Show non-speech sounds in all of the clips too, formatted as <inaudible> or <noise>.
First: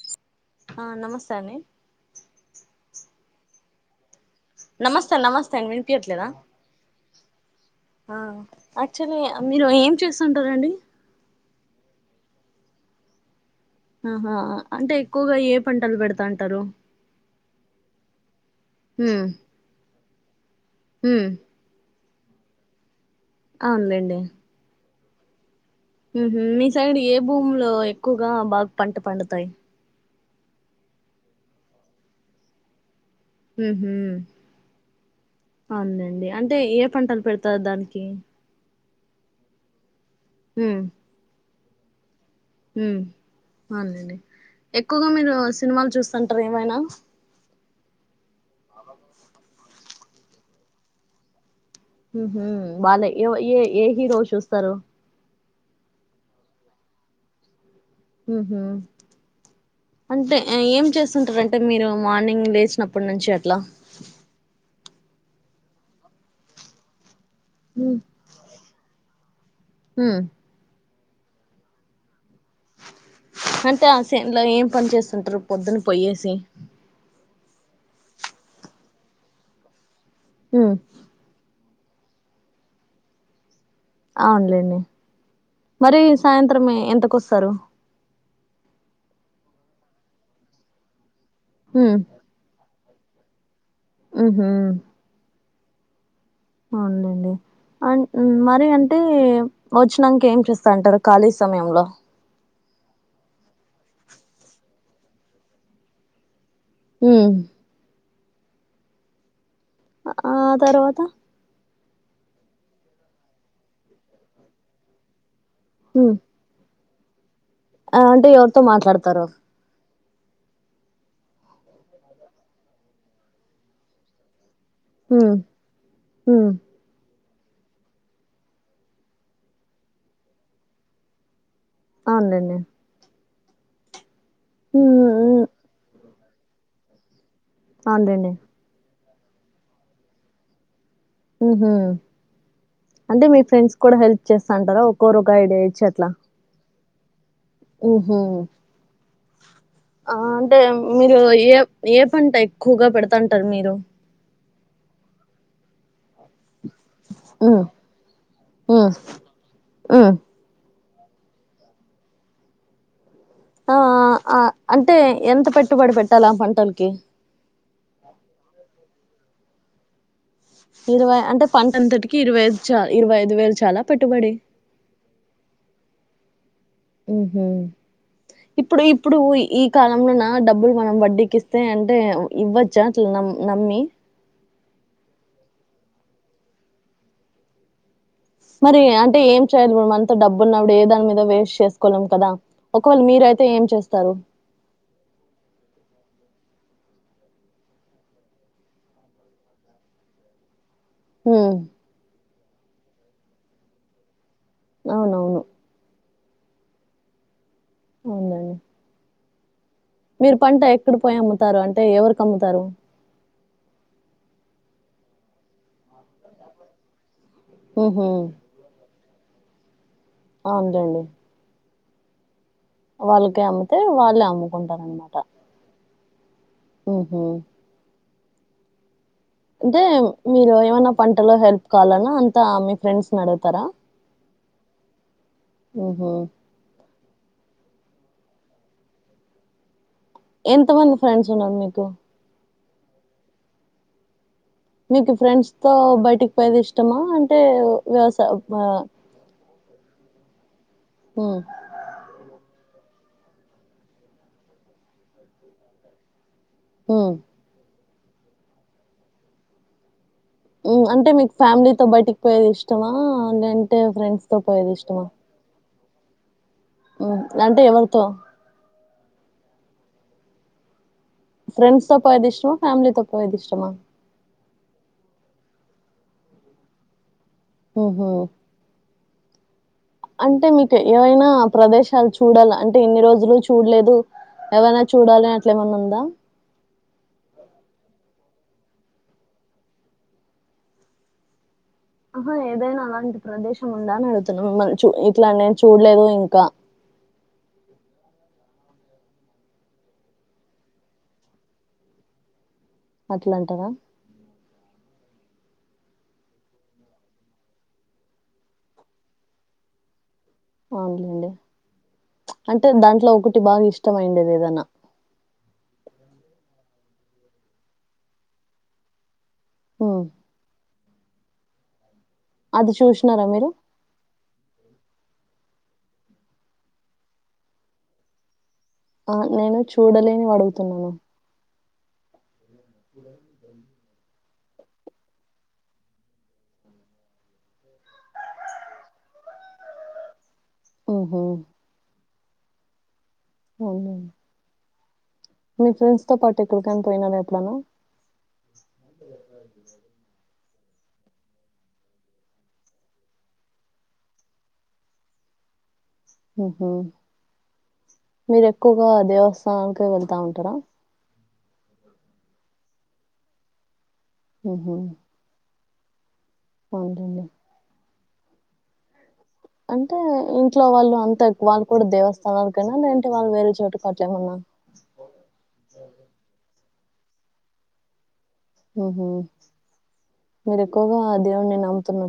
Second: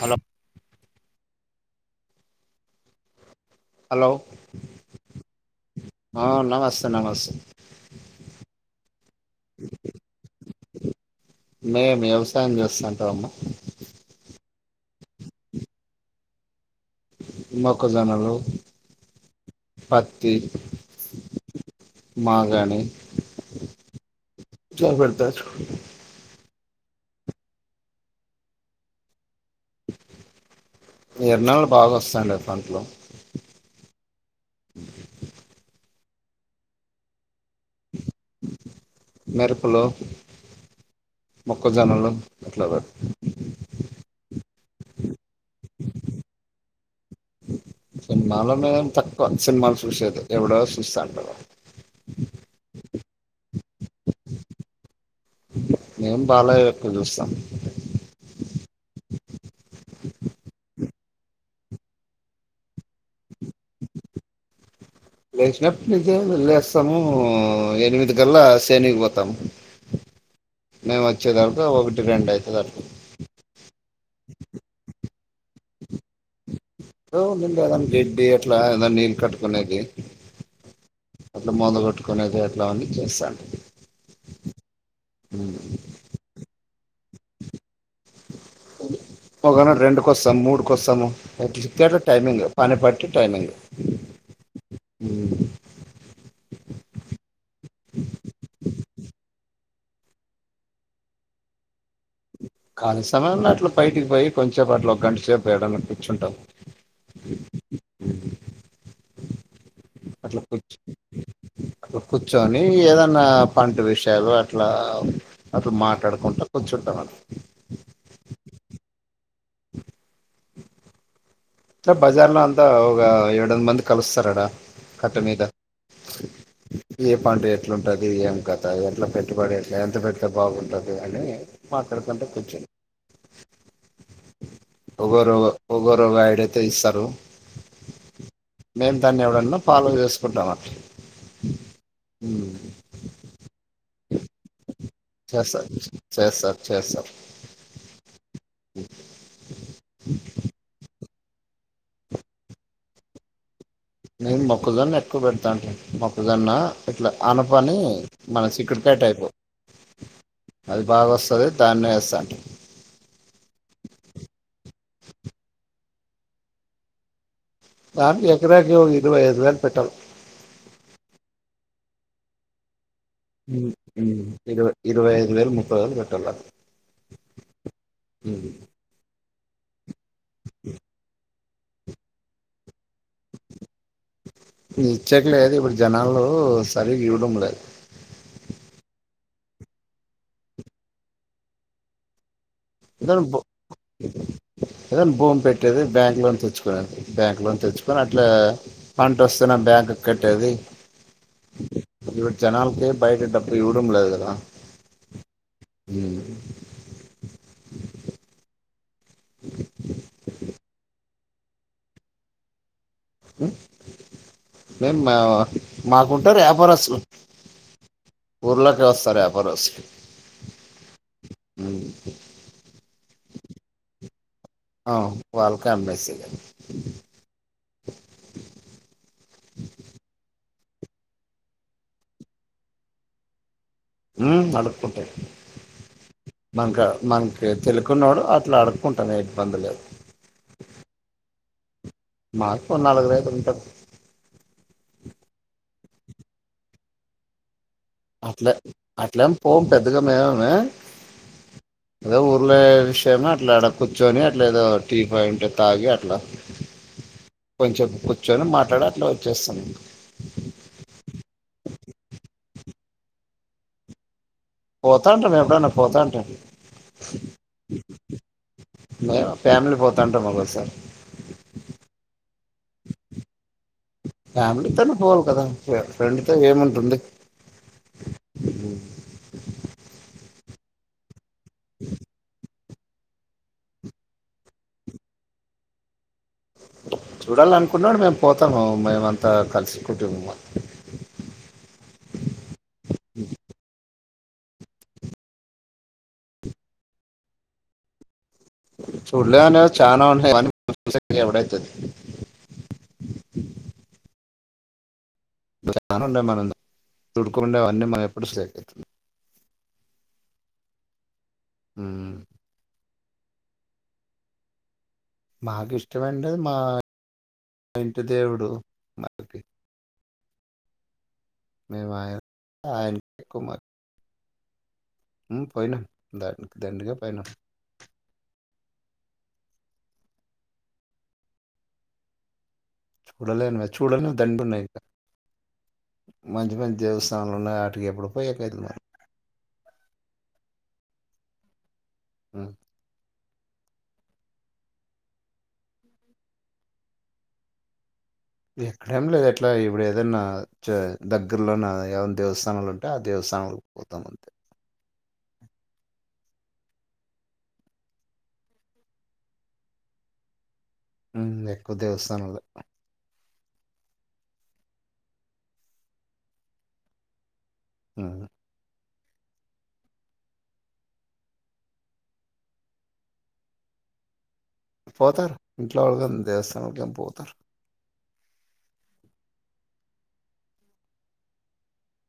Hello ఆ నమస్తే అండి హలో నమస్తే నమస్తే అండి ఆ వినిపించట్లేదా నమస్తే నమస్తే యాక్చువల్లీ మీరు ఏం చేస్తుంటారండి మేము వ్యవసాయం చేస్తుంటాము ఆహా అంటే ఎక్కువగా ఏ పంటలు పెడతాంటారు మొక్కజనాలు హ్మ్మ్ హ్మ్మ్ మాగాణి అవి పెడతారు హుమ్ హు మీ సైడ్ ఏ భూమి లో ఎక్కువగా బాగా పంట పండుతాయి ఎరనాళ్లు బాగా వస్తాండా అ దంట్లో ఉహు అవునులేండి అంటే ఏ పంటలు పెడత త దానికి మేరకులు హ్మ్మ్ మోకాజోనాలు హ్మ్మ్ మళ్ళీ నే ఎక్కువగా మీరు సినిమాలు చూస్తుంటారు ఏమైనా కొన్ని మాలో మేము తక్కువ సినిమాలు చూసేది ఏబాడో చూస్తాటం హ్మ్మ్ వాళ్ళ ఏ ఏ ఏ హీరో చూస్తారు మేం బాలయ్యవి ఎక్కువ చూస్తాం హ్మ్మ్ అంటే ఏం చేస్తుంటార అంటే మీరు మార్నింగ్ లేచినప్పటి నుంచి లా లేసానుపాటి నుంచి ఏమి లేసము హుమ్ ఎనిమిది గలా తెనికిపోతాం హ్మ్మ్ మేము వచ్చే దాకా ఒకటి రెండు అయితాది అట్లా అంటే ఆసేన్లో ఏం పని చేస్తుంటారు పొద్దున్న పొయ్యేసి ఏదో ఉంటుంది ఏదనా గిడ్డి అట్లా ఏద నీళ్లు కట్టుకునేది హ్మ్మ్ మందుగొట్టుకునేది అట్లా అన్నీ చేస్తాం అవునులేండి మరి సాయంత్ర మాత్రమే ఎంతకొస్తారు ఒకనాడు రెండుక వస్తాము మూడుక వస్తాము ట్ టైమింగ్ పని పడి టైమింగ్ హ్మ్మ్ హు అవునండి అ మరి అంటే వచ్చినాక ఏం చేస్తా అంటారు ఖాళీ సమయంలో కాలీ సమయం అట్లా బైటికి పోయి కొంచేపు అట్లా ఒక గంట సేపు ఏడన్న కూర్చుటము హ్మ్ ఆ అట్ల కు తర్వాత కూర్చొని ఏదన్నా పంట విషయాలు అట్లా అట్లు ఉమ్ మాట్లాడుకుంటా కూర్చుంటాం అ ఆ అంటే ఎవరితో మాట్లాడతారు అ బజార్ లో అంతా ఒక ఏడ వంద మంది కలుస్తారడా కఖట్ట ఉమ్ మీద ఉమ్ ఏ పండు ఎట్లంటది ఏం కద ఎట్లా పెట్టుబడి ఎట్లా ఎంత పెతే బాగుంటది అని మాట్డుకంట కొచ్చ అవునులేండి ఉమ్ ఒగోరు ఉమ్ ఒగరుగా ఎడైతే ఇస్తారు ఆదనే మేము దాన్ని ఎవడన్నా ఫాలో చేసుకుంటాం అ హ అంటే మీ ఫ్రెండ్స్ కూడా హెల్ప్ చేస్తా అంటారా ఒకరు ఒక ఐడ్యచ్చు అట్లా చేస్తం ఓహో ఆ అంటే మీరు ఏ ఏ పంట ఎక్కువగా పెడతాంటారు మీరు న మొక్కజొన్న ఎక్కువ పెడతా అంట మొక్కజొన్న ఇట్లా, మ్మ్ ఆనపని మన మ్మ్ చీకట్పెట్ అయిపోయింది. మ్మ్ అది బాగా వస్తాది. దాన్నే వేస్తానంటున్నారు. ఆ అ అంటే, ఎంత పెట్టుబడి పెట్టాలా ఆ పంటలకి. బాబ్, ఎకరాకి హోగి. ఇదిగొ వయదువేల్ పెట్టాలి. ఇరవై అంటే, పంటంతటికి ఇరవై ఐదు చల్. మ్, మ్ ఇరువై, ఇరువై ఐదు వేలు, ముప్పై వేలు పెట్టలా అంతే. మ్మ్హు. ఇప్పుడు, ఇప్పుడుయి. కాలంలోనా డబ్బులు, మనం వడ్డీకిస్తాం. తే అంటే, ఇవ్వొచ్చా అట్ల నమ్ నమ్మి? ఇగ ఇచ్చేకి లేదు. ఇప్పుడు జనాలు సరిగ్గా ఇవ్వడం లేదు. మరి అంటే, ఏం చేయాలి ఇప్పుడు? మన తో డబ్బు ఉన్నప్పుడు, ఏ దాని మీద వేస్ట్ చేసుకోలేం కదా? ఒకవేళ ఏదైనా మీరైతే బోమ్, ఏం చేస్తారు ఏదైనా బోమ్ పెట్టేది, బ్యాంక్ లోన్ తెచ్చుకు బ్యాంక్ లోన్ తెచ్చుకొని, అట్లే పంట వస్తే నా బ్యాంక్ కట్టేది. మ్మ్. ఇప్పుడు జనాలకి బయట, డబ్బులు ఇవ్వడం లేదు కదా? అవునవును. ఉమ్. అవునులేండి <unintelligible> మీరు, పంట ఐప్ ఎప్పుడు పోయి అమ్ముతారు అంటే, ఎవరికి అమ్ముతారు? ఉమ్, మేమ్ మాకుంటారు యపారస్తులు. ఓహో.. తార్ యపారస్తులు. అవును లేండి. వాళ్లక్ అమ్మితే, వాళ్లు అమ్ము. ఆ, వాళ్లకే అమ్మేసేయి. <unintelligible> <inaudible> ఉహు. అంటే మీరు ఏమన్న పంటలో హెల్ప్ కావాలన్న, అంతా మీ ఫ్రెండ్స్ ను అడుగుతారా? ఉమ్, అడుక్కుంటది ఊహూ మాన్కాడా, మంక్. ఏద్ తెలియకున్నోడు, అట్లా అడుక్కుంటనే ఇబ్బంది లేదు. ఎంత మంది ఫ్రెండ్స్ ఉన్నారు మీకు? మాక్, ఓ నాలుగురైదుగురు ఉంటరు. మీకు ఫ్రెండ్స్ తో బయటిక్ పోయేది, ఇష్టమా అంటే? వ్యవసా అట్లే ఉప్మా. అట్లేం పోం, పెద్దగా మేమేమీ. ఉ ఊల్లో విషయమే అట్లాడ కూర్చొని అట్లె ఏదో టీ పయింటే తాగి అట్లా. ఉ చెప్ కూర్చొని మాట్లాడి అట్లా వచ్చేస్తాం. ష్టమా? నేంటే ఫ్రెండ్స్ పోతాంట, నే ఎప్పుడన్నా పోతాంట ఉ అంటే ఎవరితో? మేము ఫ్యామిలి పోతాంటాము ఒకోసారి. ఫ్రెండ్స్ తో పోయేది ఇష్టమా? ఫ్యామిలితో పోయేది ఇష్టమా? ఫ్యామిలీతోనే పోవాలి కదా! ఎ ఫ్రెండ్ తో ఏముంటుంది? ఉహు అంటే మీకు ఏవైనా? ప్రదేశాలు చూడాల అంట్ ఇన్ని రోజులు చూడలేదు ఏవైనా చూడాలి అని అట్లేమన్నా ఉందా? చూడాలనుకున్నాడు మేము పోతాము మేమంతా కలిసి కుటుంబం అంతా. ఆహా ఏదైనా అలాంటి ప్రదేశం ఉందా అని అడుగుత్? తన్ను మంచూ ఇట్లా నేన్ చూడలేదు ఇంకా, చూడ్లేనివి చానా ఉన్నాయి చూడానికి యాడఅయితాయి. అట్ల అంటారా? మన కాడ ఉండేవి మన తోడు ఉండేవి అన్నీ ఎప్పుడు స్ట్రెయిటె. <unintelligible> అవున్లేండి అంటే దాంట్లో ఒకటి బాగా ఇష్టం అయిఉండేది ఏదన్నా? మాకు ఇష్టము అయిఉండేది మా ఇంటి దేవుడు మాకి ఉ మ వయ <unintelligible> అది చూసినారా మీరు? పోయినాం ద దాండిగా పోయినాం. ఆ నేను చూడలేనివి అడుగుతున్నాను. చూడలేనివాయిత్ చూడని దండి ఉన్నాయి ఇంకా, మంచి మంచి దేవస్థానాలు ఉన్నాయి ఆటకి ఎప్పుడు పోయాకయితుంది మరి హు! హూ! హ్మ్! అవును. మీ ఫ్రెండ్స్ తో పాటు ఎక్కడకయిన పోయిన ఎప్పుడను ఎక్కడేం లేదు. ఎట్లా ఇప్పుడు ఏదన్నా జై దగ్గరలోన్న ఏమైనా దేవస్థానాలు ఉంటే ఆ దేవస్థానాలకు పోతాము అంతే. మ్ హూ మీరు ఎక్కువగా దేవస్థానకే వెళ్తా ఉంటారా? ఉమ్, ఎక్కువ దేవస్థానాలే ఉ హూ అవునండి ఊహు అంటే ఇంట్లో వాళ్ళు అంతా ఎక్కువ వాళ్ళు కూడా దేవస్థానాలకేన లేదంటి వాళ్ళు వేరే చోటుకి అట్లే ఏమన్నా పోతారు ఇంట్లో వాళ్ళుగాని దేవస్థానలకు గాని పోతారు ఉహు మీరు ఎక్కువగా ఆ దేవుణ్ణి నమ్ముతున్నా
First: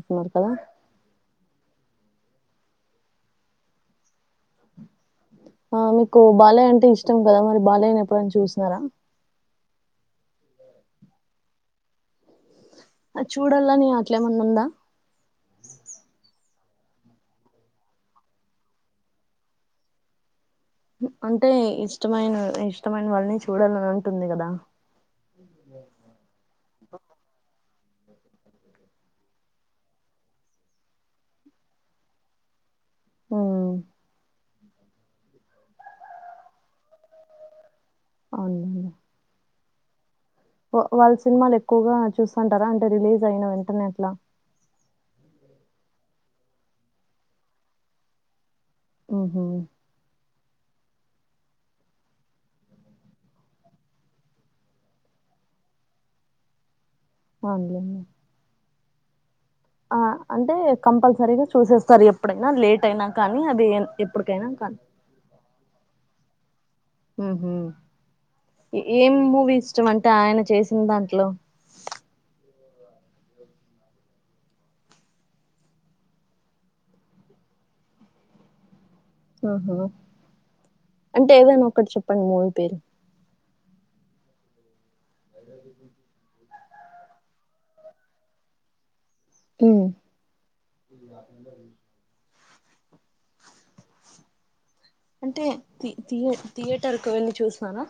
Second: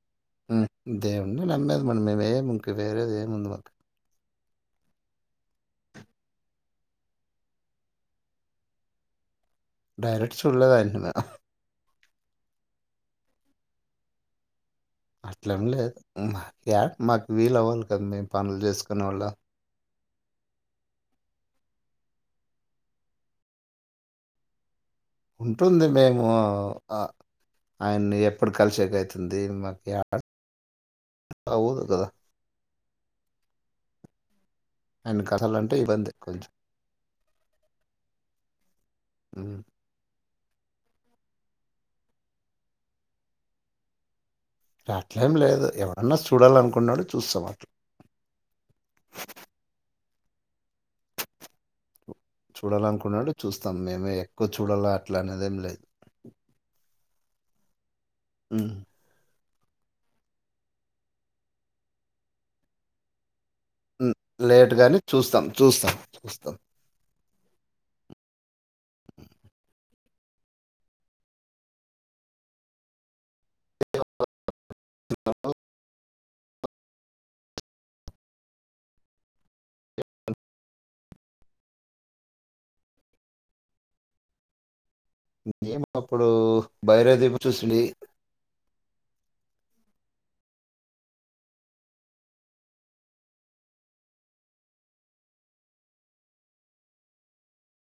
ఉ దే ఉరకనే నమ్మది మనము మేం మేది ఏం ముందుము ఆ మీకు బాలయ్య అంటే ఇష్టం కదా మరి బాలయ్యని ఎప్పుడైనా చూసినారా డైరెట్ చులేదండి <unintelligible> ఆ చూడల్లని అట్ల ఏమన్న ఉంద అట్లేం లేదు మా మాక్యాడ మాకి వీలు అవ్వాలి కదా మెం పండ్లు చేసుకునేళ్ళు అంటే ఇష్టమైన ఇష్టమైన వాళ్ళని చూడాలని ఉంటుంది కదా ఉంటుంది మేము ఒ ఆ ఆయన్ని ఎప్పుడు కలిసేకి అయితుంది మాకు యాడ అవుదు కదా ఆ ఆయన కదలంటే ఇబ్బందె కొంచెం అవునులేండి ఉమ్. ఆ వాళ్ళ సినిమాలు ఎక్కువగా చూస్తుంటారా అంటే రిలీజ్ అయిన వెంటనే అట్లా అట్లేం లేదు ఎవడన్నా చూడాలనుకున్నాడు చూస్తాం అట్ హుహు. చూడాలనుకున్నాడు చూస్తాం మేమె ఎక్కువ చూడాల అట్ల అనేదేం లేదు అవును లేండి అ ఆ అంటే కంపల్సరిగా చూసేస్తారు ఎప్పుడైనా లేట్ అయినా కానీ అది ఎన్- ఎప్పటికైనా లేట్ కానీ. గాని చూస్తాం చూస్తాం చూస్ ట్ల ఉహు ఏం మూవీ ఇష్టం అంటే ఆయన చేసిన దాంట్లో <inaudible> ఆహా అంటే ఏదైనా ఒక్కటి చెప్పండి మూవీ పేరు ఏమొ అప్పుడు బైరవ దీపు చూసింది ఉ అంటే థి థియేటర్కి వెళ్ళి చూసినార